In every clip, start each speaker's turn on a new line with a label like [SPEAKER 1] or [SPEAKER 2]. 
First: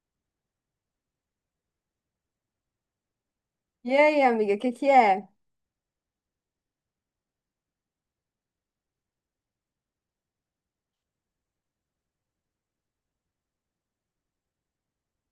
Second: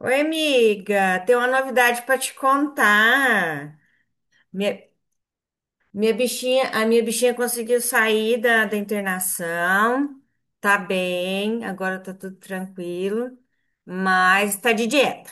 [SPEAKER 1] Oi, amiga, tem uma novidade para te contar.
[SPEAKER 2] E aí, amiga, o que
[SPEAKER 1] Minha,
[SPEAKER 2] que é?
[SPEAKER 1] minha bichinha, a minha bichinha conseguiu sair da internação, tá bem, agora tá tudo tranquilo, mas tá de dieta.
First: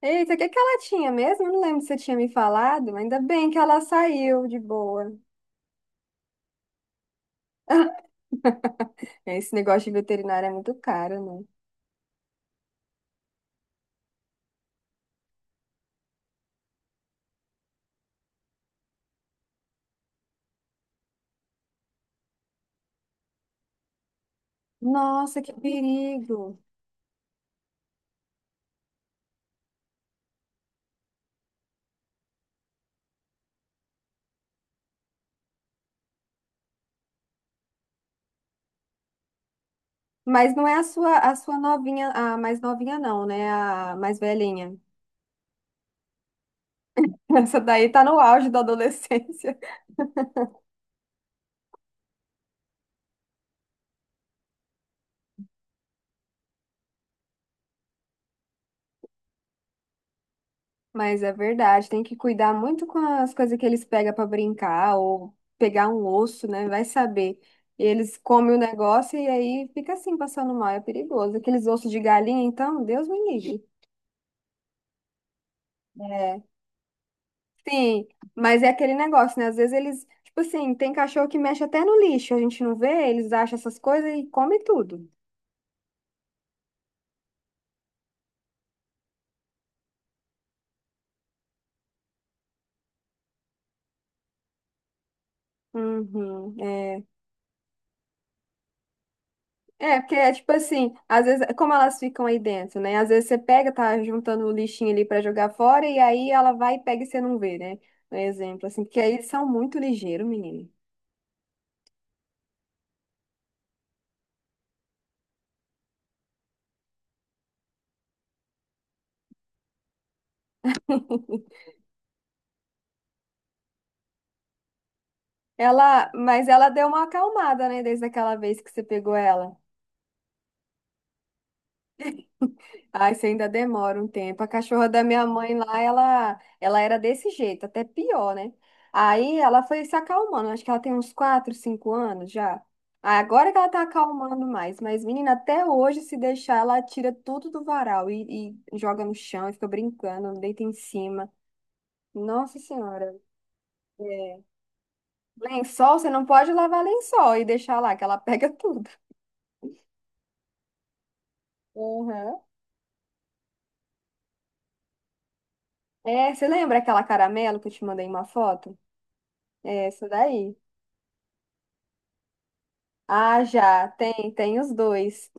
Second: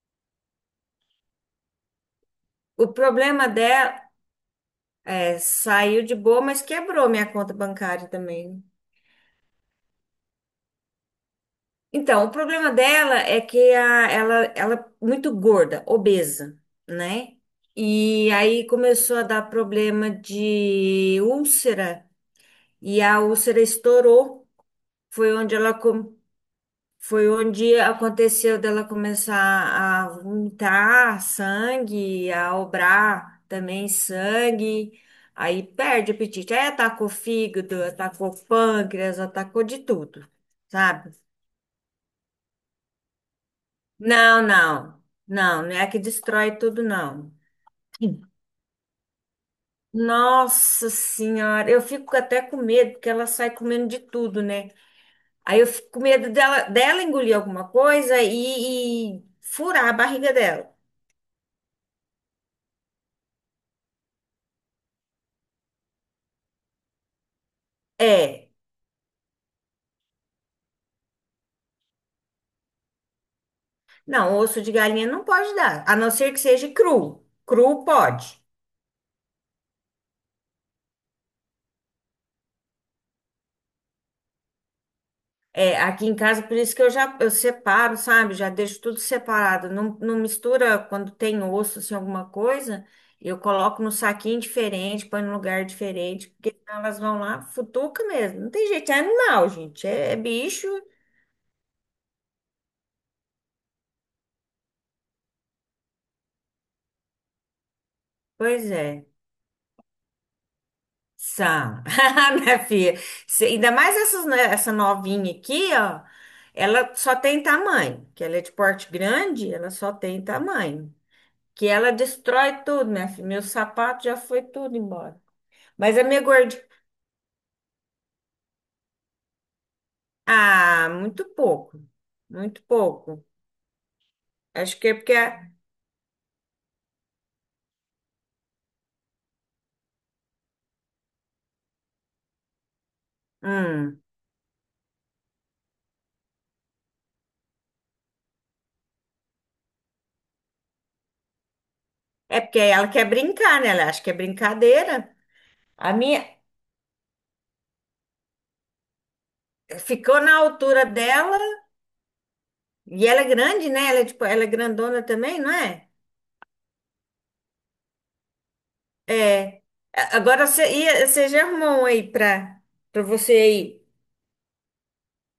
[SPEAKER 2] Eita, o que que ela tinha mesmo? Eu não lembro se você tinha me falado,
[SPEAKER 1] O
[SPEAKER 2] mas ainda
[SPEAKER 1] problema
[SPEAKER 2] bem que ela
[SPEAKER 1] dela
[SPEAKER 2] saiu de boa.
[SPEAKER 1] é, saiu de boa, mas quebrou minha conta bancária também.
[SPEAKER 2] Esse negócio de veterinário é muito caro, né?
[SPEAKER 1] Então, o problema dela é que ela é muito gorda, obesa, né? E aí começou a dar problema de úlcera. E a úlcera estourou. Foi
[SPEAKER 2] Nossa, que
[SPEAKER 1] onde ela com-
[SPEAKER 2] perigo.
[SPEAKER 1] Foi onde aconteceu dela começar a vomitar sangue, a obrar também sangue. Aí perde o apetite. Aí atacou fígado, atacou pâncreas, atacou de tudo,
[SPEAKER 2] Mas não é a
[SPEAKER 1] sabe?
[SPEAKER 2] sua, a sua novinha, a mais novinha não, né? A mais
[SPEAKER 1] Não,
[SPEAKER 2] velhinha.
[SPEAKER 1] não. Não, não é que destrói tudo, não.
[SPEAKER 2] Essa daí tá no auge da adolescência.
[SPEAKER 1] Nossa Senhora, eu fico até com medo, porque ela sai comendo de tudo, né? Aí eu fico com medo dela engolir alguma coisa e furar a barriga dela.
[SPEAKER 2] Mas é verdade, tem que cuidar muito com as coisas que eles pegam para brincar ou pegar um osso, né? Vai saber. E eles
[SPEAKER 1] É.
[SPEAKER 2] comem o negócio e aí fica assim, passando mal, é perigoso. Aqueles ossos de galinha, então, Deus me livre.
[SPEAKER 1] Não, osso de galinha não pode dar, a não ser que
[SPEAKER 2] É,
[SPEAKER 1] seja cru. Cru
[SPEAKER 2] sim,
[SPEAKER 1] pode.
[SPEAKER 2] mas é aquele negócio, né? Às vezes eles, tipo assim, tem cachorro que mexe até no lixo, a gente não vê, eles acham essas coisas e come tudo.
[SPEAKER 1] É, aqui em casa, por isso que eu já eu separo, sabe? Já deixo tudo separado. Não, não mistura quando tem osso, assim, alguma coisa. Eu coloco no saquinho diferente, põe num lugar diferente,
[SPEAKER 2] Uhum,
[SPEAKER 1] porque senão elas
[SPEAKER 2] é.
[SPEAKER 1] vão lá, futuca mesmo. Não tem jeito, é animal, gente.
[SPEAKER 2] É,
[SPEAKER 1] É,
[SPEAKER 2] porque
[SPEAKER 1] é
[SPEAKER 2] é tipo
[SPEAKER 1] bicho.
[SPEAKER 2] assim, às vezes, como elas ficam aí dentro, né? Às vezes você pega, tá juntando o lixinho ali pra jogar fora, e aí ela vai e pega e você não vê, né? Um exemplo,
[SPEAKER 1] Pois
[SPEAKER 2] assim, porque
[SPEAKER 1] é.
[SPEAKER 2] aí eles são muito ligeiros, menino.
[SPEAKER 1] São, minha filha. Ainda mais essas, né, essa novinha aqui, ó. Ela só tem tamanho. Que ela é de porte grande, ela só tem tamanho. Que ela destrói tudo, minha filha. Meu sapato já foi tudo embora. Mas a
[SPEAKER 2] Ela,
[SPEAKER 1] minha
[SPEAKER 2] mas
[SPEAKER 1] gordinha.
[SPEAKER 2] ela deu uma acalmada, né, desde aquela vez que você pegou ela.
[SPEAKER 1] Ah, muito pouco. Muito
[SPEAKER 2] Ai,
[SPEAKER 1] pouco.
[SPEAKER 2] isso ainda demora um tempo. A
[SPEAKER 1] Acho
[SPEAKER 2] cachorra
[SPEAKER 1] que é
[SPEAKER 2] da
[SPEAKER 1] porque.
[SPEAKER 2] minha mãe lá, ela era desse jeito, até pior, né? Aí ela foi se acalmando, acho que ela tem uns 4, 5 anos já. Ah, agora que ela tá
[SPEAKER 1] Hum,
[SPEAKER 2] acalmando mais, mas menina, até hoje, se deixar, ela tira tudo do varal e joga no chão e fica brincando, deita em cima.
[SPEAKER 1] é
[SPEAKER 2] Nossa
[SPEAKER 1] porque ela quer
[SPEAKER 2] Senhora.
[SPEAKER 1] brincar, né? Ela acha que é
[SPEAKER 2] É.
[SPEAKER 1] brincadeira. A
[SPEAKER 2] Lençol, você
[SPEAKER 1] minha
[SPEAKER 2] não pode lavar lençol e deixar lá, que ela pega tudo.
[SPEAKER 1] ficou na altura dela.
[SPEAKER 2] Uhum.
[SPEAKER 1] E ela é grande, né? Ela é, tipo, ela é grandona também, não é?
[SPEAKER 2] É, você lembra aquela caramelo que eu te mandei uma foto?
[SPEAKER 1] É.
[SPEAKER 2] É essa
[SPEAKER 1] Agora
[SPEAKER 2] daí.
[SPEAKER 1] você, você já arrumou um aí pra, pra você
[SPEAKER 2] Ah,
[SPEAKER 1] aí?
[SPEAKER 2] já, tem, tem os dois.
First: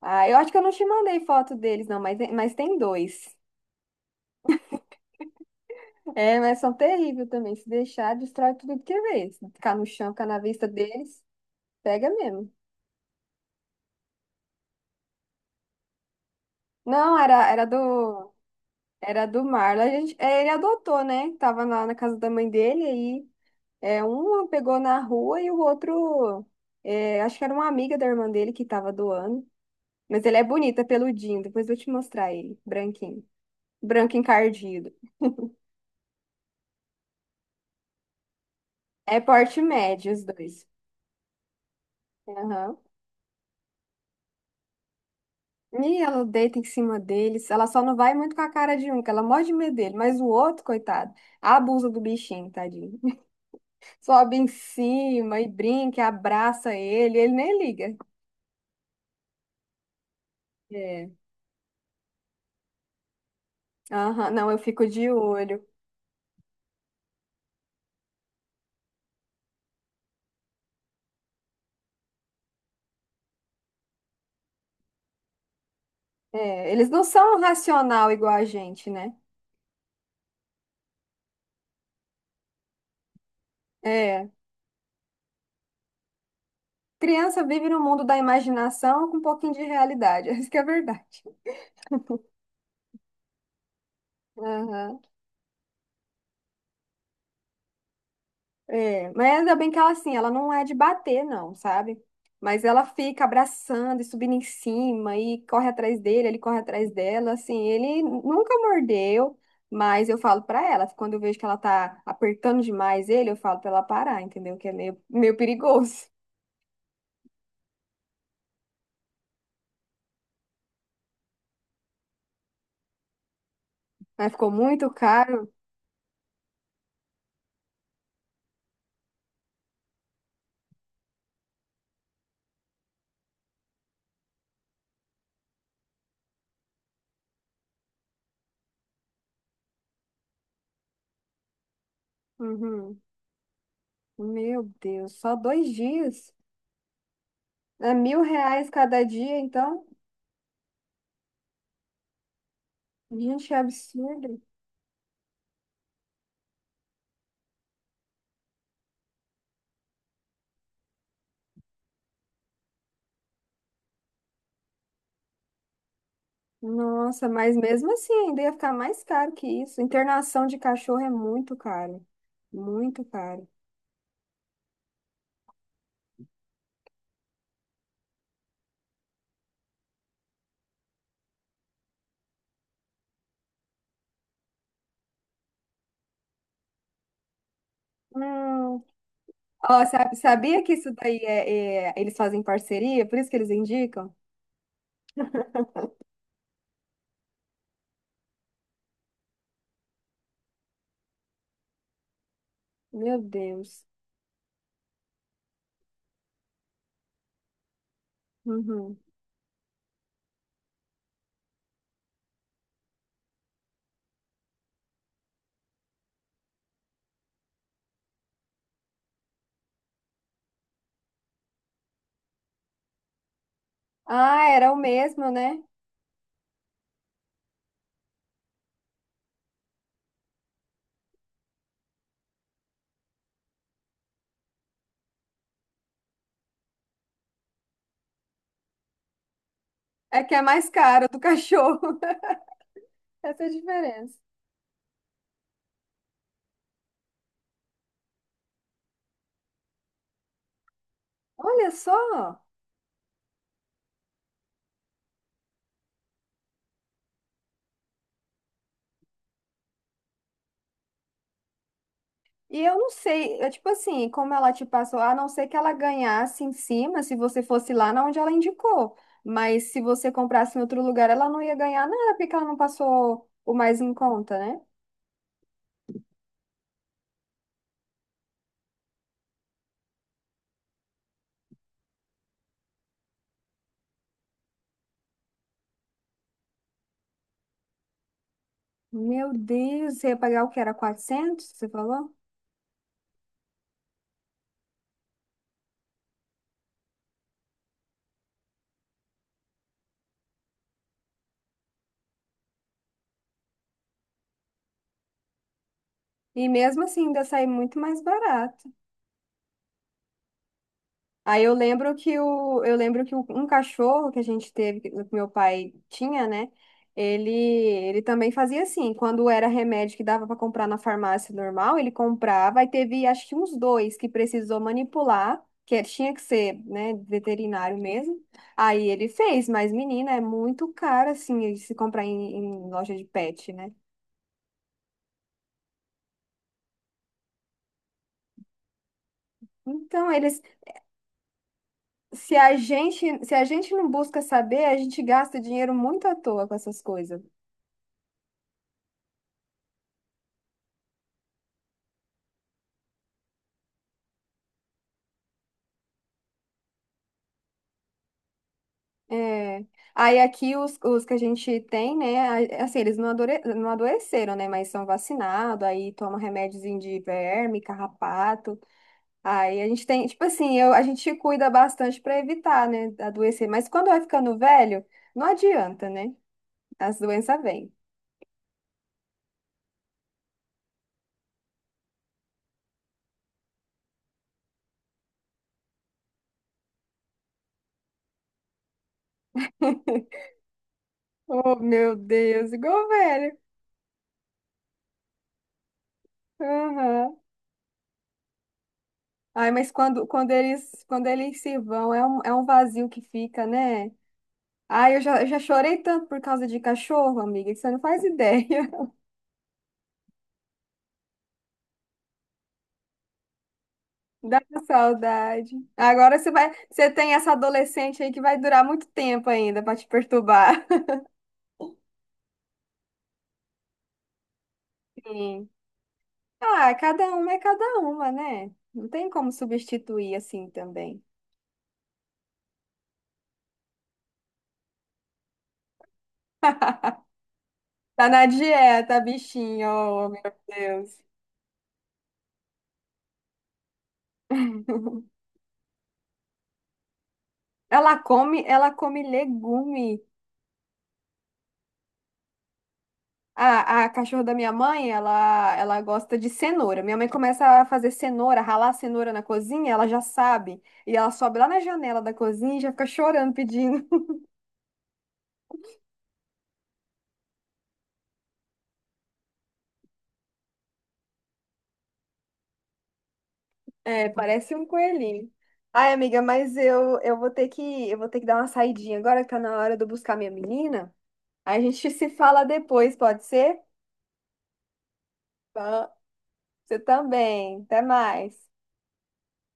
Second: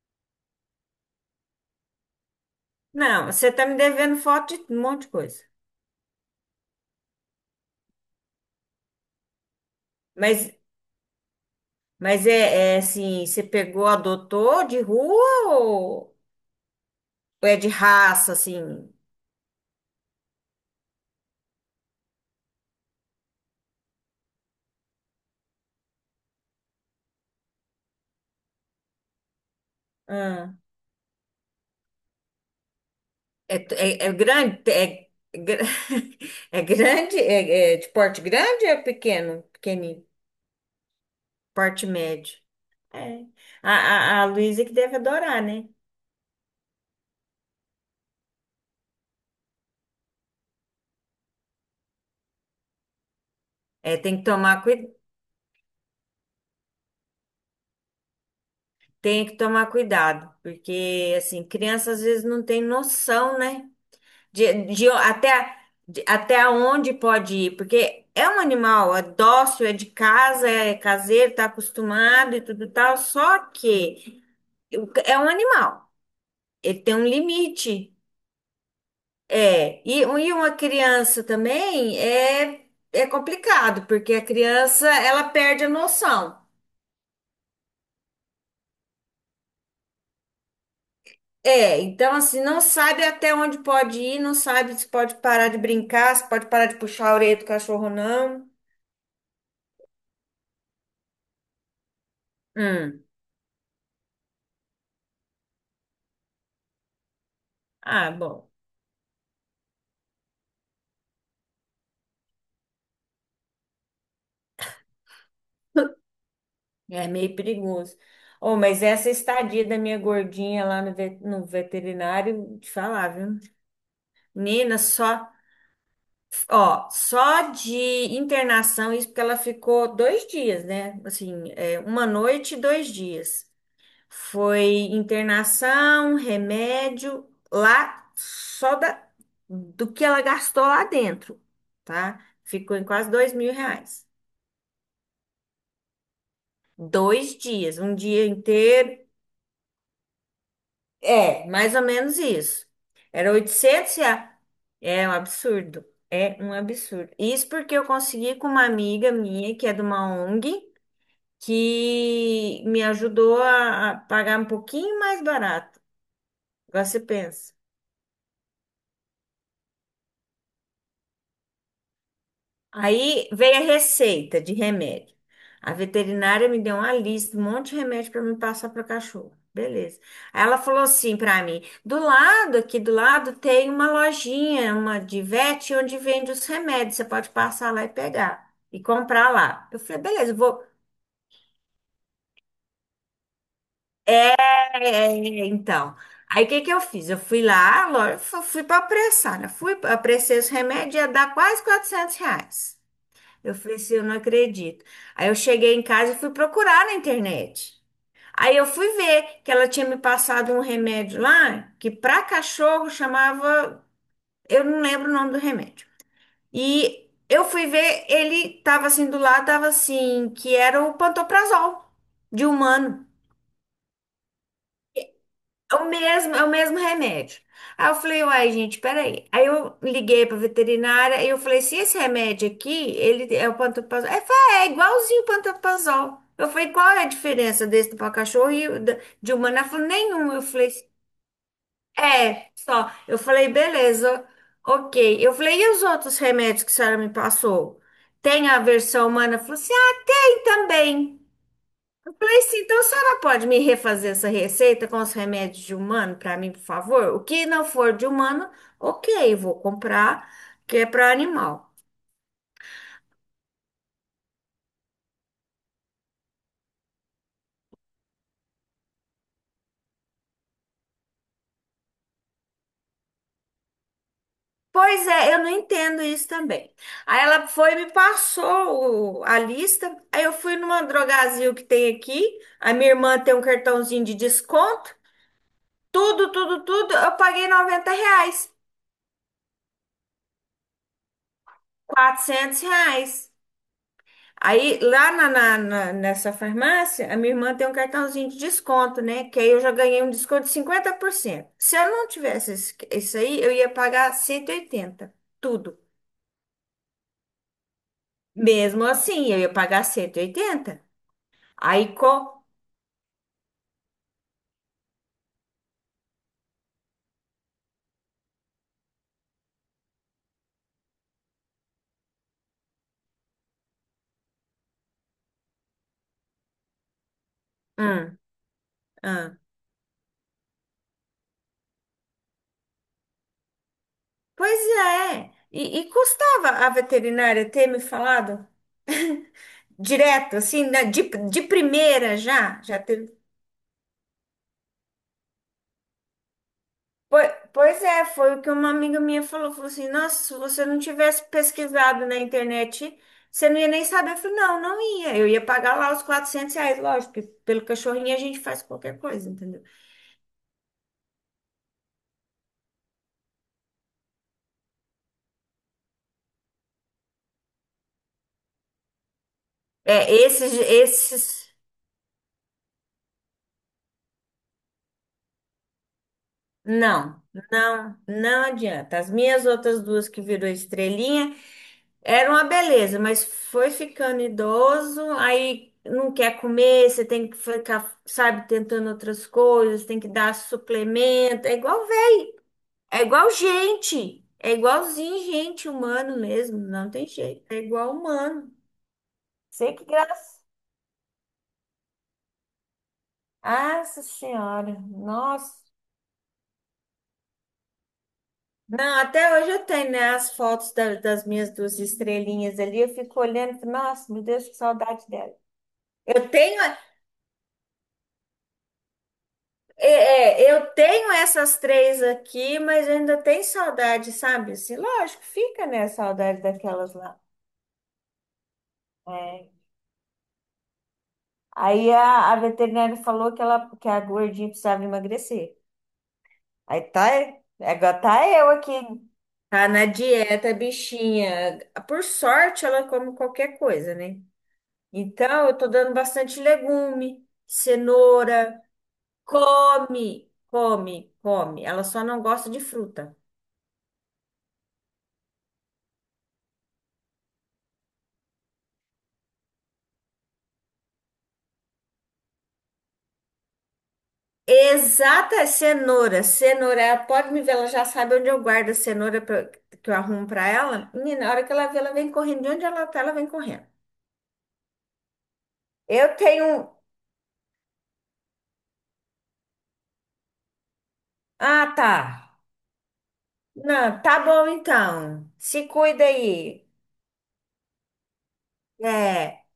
[SPEAKER 2] Ah, eu acho que eu não te mandei foto deles, não, mas tem
[SPEAKER 1] Não,
[SPEAKER 2] dois.
[SPEAKER 1] você tá me devendo foto de um monte de coisa.
[SPEAKER 2] É, mas são terríveis também. Se deixar, destrói tudo que vê. Se ficar no chão, ficar na
[SPEAKER 1] Mas,
[SPEAKER 2] vista deles, pega
[SPEAKER 1] mas
[SPEAKER 2] mesmo.
[SPEAKER 1] é, é assim, você pegou, adotou de rua ou,
[SPEAKER 2] Não, era,
[SPEAKER 1] ou é
[SPEAKER 2] era
[SPEAKER 1] de
[SPEAKER 2] do,
[SPEAKER 1] raça, assim?
[SPEAKER 2] era do Marlon. A gente, é, ele adotou, né? Tava lá na casa da mãe dele, aí é, um pegou na rua e o outro, é, acho que era uma amiga da irmã dele que tava doando. Mas ele é
[SPEAKER 1] Ah,
[SPEAKER 2] bonito, é peludinho. Depois eu vou te mostrar ele, branquinho.
[SPEAKER 1] é, é, é
[SPEAKER 2] Branco
[SPEAKER 1] grande,
[SPEAKER 2] encardido.
[SPEAKER 1] é, é gra- é grande, é, é de porte grande ou é
[SPEAKER 2] É
[SPEAKER 1] pequeno?
[SPEAKER 2] porte
[SPEAKER 1] Pequenininho,
[SPEAKER 2] médio, os dois.
[SPEAKER 1] porte médio.
[SPEAKER 2] Aham.
[SPEAKER 1] É. A Luísa que deve adorar, né?
[SPEAKER 2] E ela deita em cima deles. Ela só não vai muito com a cara de um, que ela morre de medo dele. Mas o outro, coitado, abusa do bichinho, tadinho.
[SPEAKER 1] É, tem que
[SPEAKER 2] Sobe em
[SPEAKER 1] tomar cuidado.
[SPEAKER 2] cima e brinca, e abraça ele. Ele nem liga.
[SPEAKER 1] Tem que tomar cuidado,
[SPEAKER 2] É.
[SPEAKER 1] porque assim, criança às vezes não tem noção, né?
[SPEAKER 2] Aham. Não,
[SPEAKER 1] De,
[SPEAKER 2] eu fico
[SPEAKER 1] de
[SPEAKER 2] de
[SPEAKER 1] até,
[SPEAKER 2] olho.
[SPEAKER 1] Até onde pode ir, porque é um animal, é dócil, é de casa, é caseiro, tá acostumado e tudo tal, só que é um animal,
[SPEAKER 2] É.
[SPEAKER 1] ele
[SPEAKER 2] Eles
[SPEAKER 1] tem
[SPEAKER 2] não
[SPEAKER 1] um
[SPEAKER 2] são um
[SPEAKER 1] limite.
[SPEAKER 2] racional igual a gente, né?
[SPEAKER 1] É, e, e uma criança também é, é complicado, porque a
[SPEAKER 2] É.
[SPEAKER 1] criança, ela perde a noção.
[SPEAKER 2] Criança vive no mundo da imaginação com um pouquinho de realidade. Isso que é verdade.
[SPEAKER 1] É, então assim, não sabe até onde pode ir, não sabe se
[SPEAKER 2] Aham.
[SPEAKER 1] pode parar de brincar, se pode parar de puxar a orelha do cachorro, não.
[SPEAKER 2] É, mas ainda bem que ela assim, ela não é de bater, não, sabe? Mas ela
[SPEAKER 1] Hum.
[SPEAKER 2] fica abraçando e subindo em cima e corre atrás dele, ele corre atrás dela, assim, ele
[SPEAKER 1] Ah, bom,
[SPEAKER 2] nunca mordeu, mas eu falo pra ela, quando eu vejo que ela tá apertando demais ele, eu falo pra ela parar, entendeu? Que é meio perigoso.
[SPEAKER 1] é meio perigoso. Oh, mas essa estadia da minha gordinha lá no, no veterinário, te falar, viu?
[SPEAKER 2] Mas ficou
[SPEAKER 1] Nina,
[SPEAKER 2] muito
[SPEAKER 1] só,
[SPEAKER 2] caro.
[SPEAKER 1] ó, só de internação, isso porque ela ficou 2 dias, né? Assim, é, uma noite e 2 dias. Foi internação, remédio, lá só da, do que ela gastou lá dentro, tá? Ficou em
[SPEAKER 2] Uhum.
[SPEAKER 1] quase R$ 2.000.
[SPEAKER 2] Meu Deus, só 2 dias?
[SPEAKER 1] Dois dias,
[SPEAKER 2] É
[SPEAKER 1] um
[SPEAKER 2] mil
[SPEAKER 1] dia
[SPEAKER 2] reais
[SPEAKER 1] inteiro.
[SPEAKER 2] cada dia, então?
[SPEAKER 1] É, mais ou menos isso. Era
[SPEAKER 2] Gente, é
[SPEAKER 1] R$ 800.
[SPEAKER 2] absurdo.
[SPEAKER 1] É um absurdo. É um absurdo. Isso porque eu consegui com uma amiga minha, que é de uma ONG, que me ajudou a pagar um pouquinho mais barato. Agora você
[SPEAKER 2] Nossa,
[SPEAKER 1] pensa.
[SPEAKER 2] mas mesmo assim ainda ia ficar mais caro que isso. Internação de cachorro é muito caro. Muito
[SPEAKER 1] Aí
[SPEAKER 2] caro.
[SPEAKER 1] veio a receita de remédio. A veterinária me deu uma lista, um monte de remédio para me passar para cachorro. Beleza. Aí ela falou assim para mim: do lado, aqui do lado, tem uma lojinha, uma de vet, onde vende os remédios. Você pode passar lá e pegar e
[SPEAKER 2] Não.
[SPEAKER 1] comprar lá. Eu
[SPEAKER 2] Ó,
[SPEAKER 1] falei: beleza, eu
[SPEAKER 2] sabia
[SPEAKER 1] vou.
[SPEAKER 2] que isso daí eles fazem parceria? Por isso que eles indicam?
[SPEAKER 1] Então, aí o que que eu fiz? Eu fui lá, fui para apressar, né? Fui, apressei os remédios, ia dar quase R$ 400.
[SPEAKER 2] Meu
[SPEAKER 1] Eu falei
[SPEAKER 2] Deus.
[SPEAKER 1] assim, eu não acredito. Aí eu cheguei em casa e fui procurar na internet. Aí eu fui
[SPEAKER 2] Uhum.
[SPEAKER 1] ver que ela tinha me passado um remédio lá, que para cachorro chamava, eu não lembro o nome do remédio. E eu fui ver, ele tava assim do lado, tava assim, que era o pantoprazol de humano.
[SPEAKER 2] Ah, era o mesmo, né?
[SPEAKER 1] É o mesmo remédio. Aí eu falei, uai, gente, peraí. Aí eu liguei pra veterinária e eu falei, se esse remédio aqui, ele é o pantoprazol. Ela falou, é é igualzinho o pantoprazol. Eu falei, qual é a diferença desse para cachorro e de humano? Ela falou,
[SPEAKER 2] É
[SPEAKER 1] nenhum.
[SPEAKER 2] que é
[SPEAKER 1] Eu
[SPEAKER 2] mais
[SPEAKER 1] falei,
[SPEAKER 2] caro do cachorro.
[SPEAKER 1] é, só. Eu
[SPEAKER 2] Essa é a
[SPEAKER 1] falei,
[SPEAKER 2] diferença.
[SPEAKER 1] beleza, ok. Eu falei, e os outros remédios que a senhora me passou? Tem a versão humana? Ela falou assim, ah, tem também.
[SPEAKER 2] Olha
[SPEAKER 1] Falei
[SPEAKER 2] só!
[SPEAKER 1] assim, então a senhora pode me refazer essa receita com os remédios de humano para mim, por favor? O que não for de humano, ok, vou comprar, que é para animal.
[SPEAKER 2] E eu não sei, é tipo assim, como ela te passou, a não ser que ela ganhasse em cima, se você fosse lá na onde ela indicou. Mas se você comprasse em outro lugar, ela não ia ganhar nada, porque ela não passou o mais em conta, né?
[SPEAKER 1] Pois é, eu não entendo isso também. Aí ela foi e me passou a lista. Aí eu fui numa drogazil que tem aqui. A minha irmã tem um cartãozinho de desconto. Tudo, tudo, tudo. Eu paguei R$ 90,
[SPEAKER 2] Meu Deus, você ia pagar o que era 400 você falou?
[SPEAKER 1] 400 reais. Aí, lá nessa farmácia, a minha irmã tem um cartãozinho de desconto, né? Que aí eu já ganhei um desconto de 50%. Se eu não tivesse isso aí, eu ia pagar 180. Tudo.
[SPEAKER 2] E mesmo assim, ainda sai muito mais barato.
[SPEAKER 1] Mesmo assim, eu ia pagar 180.
[SPEAKER 2] Aí eu lembro
[SPEAKER 1] Aí,
[SPEAKER 2] que
[SPEAKER 1] co...
[SPEAKER 2] o, eu lembro que o- um cachorro que a gente teve, que meu pai tinha, né? Ele também fazia assim, quando era remédio que dava para comprar na farmácia normal, ele comprava e teve acho que uns dois que precisou manipular, que é, tinha que ser, né, veterinário
[SPEAKER 1] Hum,
[SPEAKER 2] mesmo. Aí ele
[SPEAKER 1] hum.
[SPEAKER 2] fez, mas menina, é muito caro assim se comprar em loja de pet, né?
[SPEAKER 1] Pois é. E custava a veterinária ter me falado
[SPEAKER 2] Então
[SPEAKER 1] direto,
[SPEAKER 2] eles,
[SPEAKER 1] assim, de primeira
[SPEAKER 2] se a
[SPEAKER 1] já, já teve.
[SPEAKER 2] gente, se a gente não busca saber, a gente gasta dinheiro muito à toa com essas coisas.
[SPEAKER 1] Pois é, foi o que uma amiga minha falou. Falou assim: Nossa, se você não tivesse pesquisado na internet, você não ia nem saber. Eu falei: Não, não ia. Eu ia pagar lá os R$ 400, lógico, porque pelo cachorrinho a gente faz qualquer coisa, entendeu?
[SPEAKER 2] É. Aí aqui os que a gente tem, né? Assim, eles não, não adoeceram, né? Mas são vacinados, aí toma remédiozinho de verme, carrapato. Aí a gente tem,
[SPEAKER 1] É,
[SPEAKER 2] tipo
[SPEAKER 1] esses,
[SPEAKER 2] assim, eu, a gente
[SPEAKER 1] esses.
[SPEAKER 2] cuida bastante para evitar, né? Adoecer. Mas quando vai ficando velho, não adianta, né? As
[SPEAKER 1] Não,
[SPEAKER 2] doenças vêm.
[SPEAKER 1] não, não adianta. As minhas outras duas que virou estrelinha eram uma beleza, mas foi ficando idoso, aí não quer comer, você tem que ficar, sabe, tentando outras coisas, tem que dar suplemento. É
[SPEAKER 2] Oh,
[SPEAKER 1] igual
[SPEAKER 2] meu
[SPEAKER 1] velho,
[SPEAKER 2] Deus, igual
[SPEAKER 1] é igual
[SPEAKER 2] velho.
[SPEAKER 1] gente, é igualzinho gente humano mesmo, não tem
[SPEAKER 2] Aham.
[SPEAKER 1] jeito, é igual humano.
[SPEAKER 2] Ai, mas
[SPEAKER 1] Sei que
[SPEAKER 2] quando
[SPEAKER 1] graça.
[SPEAKER 2] eles, quando eles se vão, é um vazio que fica, né?
[SPEAKER 1] Nossa Senhora,
[SPEAKER 2] Ai, eu já
[SPEAKER 1] nossa.
[SPEAKER 2] chorei tanto por causa de cachorro, amiga, que você não faz ideia.
[SPEAKER 1] Não, até hoje eu tenho, né, as fotos das minhas duas estrelinhas ali. Eu fico olhando, e falo, nossa, meu
[SPEAKER 2] Dá
[SPEAKER 1] Deus, que
[SPEAKER 2] uma
[SPEAKER 1] saudade dela.
[SPEAKER 2] saudade. Agora
[SPEAKER 1] Eu
[SPEAKER 2] você vai,
[SPEAKER 1] tenho,
[SPEAKER 2] você tem essa adolescente aí que vai durar muito tempo ainda pra te perturbar.
[SPEAKER 1] eu tenho essas três aqui, mas eu ainda tenho saudade, sabe? Assim, lógico,
[SPEAKER 2] Sim.
[SPEAKER 1] fica, né, a saudade
[SPEAKER 2] Ah,
[SPEAKER 1] daquelas
[SPEAKER 2] cada
[SPEAKER 1] lá.
[SPEAKER 2] uma é cada uma, né? Não tem como
[SPEAKER 1] É.
[SPEAKER 2] substituir assim também.
[SPEAKER 1] Aí a veterinária falou que ela, que a gordinha precisava emagrecer. Aí tá, é, agora
[SPEAKER 2] Tá na
[SPEAKER 1] tá eu aqui.
[SPEAKER 2] dieta, bichinho,
[SPEAKER 1] Tá na
[SPEAKER 2] oh, meu
[SPEAKER 1] dieta,
[SPEAKER 2] Deus.
[SPEAKER 1] bichinha. Por sorte, ela come qualquer coisa, né? Então, eu tô dando bastante legume, cenoura,
[SPEAKER 2] Ela come legume.
[SPEAKER 1] come, come, come. Ela só não gosta de fruta.
[SPEAKER 2] A cachorra da minha mãe, ela gosta de cenoura. Minha mãe começa a fazer cenoura, ralar cenoura na cozinha, ela já sabe. E ela sobe lá na janela da cozinha e já fica chorando, pedindo.
[SPEAKER 1] Exata cenoura, cenoura, ela pode me ver, ela já sabe onde eu guardo a cenoura que eu arrumo pra ela. Menina, na hora que ela vê, ela vem correndo, de onde ela tá, ela vem correndo.
[SPEAKER 2] É, parece um coelhinho. Ai,
[SPEAKER 1] Eu
[SPEAKER 2] amiga, mas
[SPEAKER 1] tenho. Um,
[SPEAKER 2] eu vou ter que, eu vou ter que dar uma saidinha agora, que tá na hora de eu buscar minha menina. A
[SPEAKER 1] ah,
[SPEAKER 2] gente
[SPEAKER 1] tá.
[SPEAKER 2] se fala depois, pode ser?
[SPEAKER 1] Não, tá bom então. Se
[SPEAKER 2] Tá.
[SPEAKER 1] cuida aí.
[SPEAKER 2] Você também. Até mais.
[SPEAKER 1] É.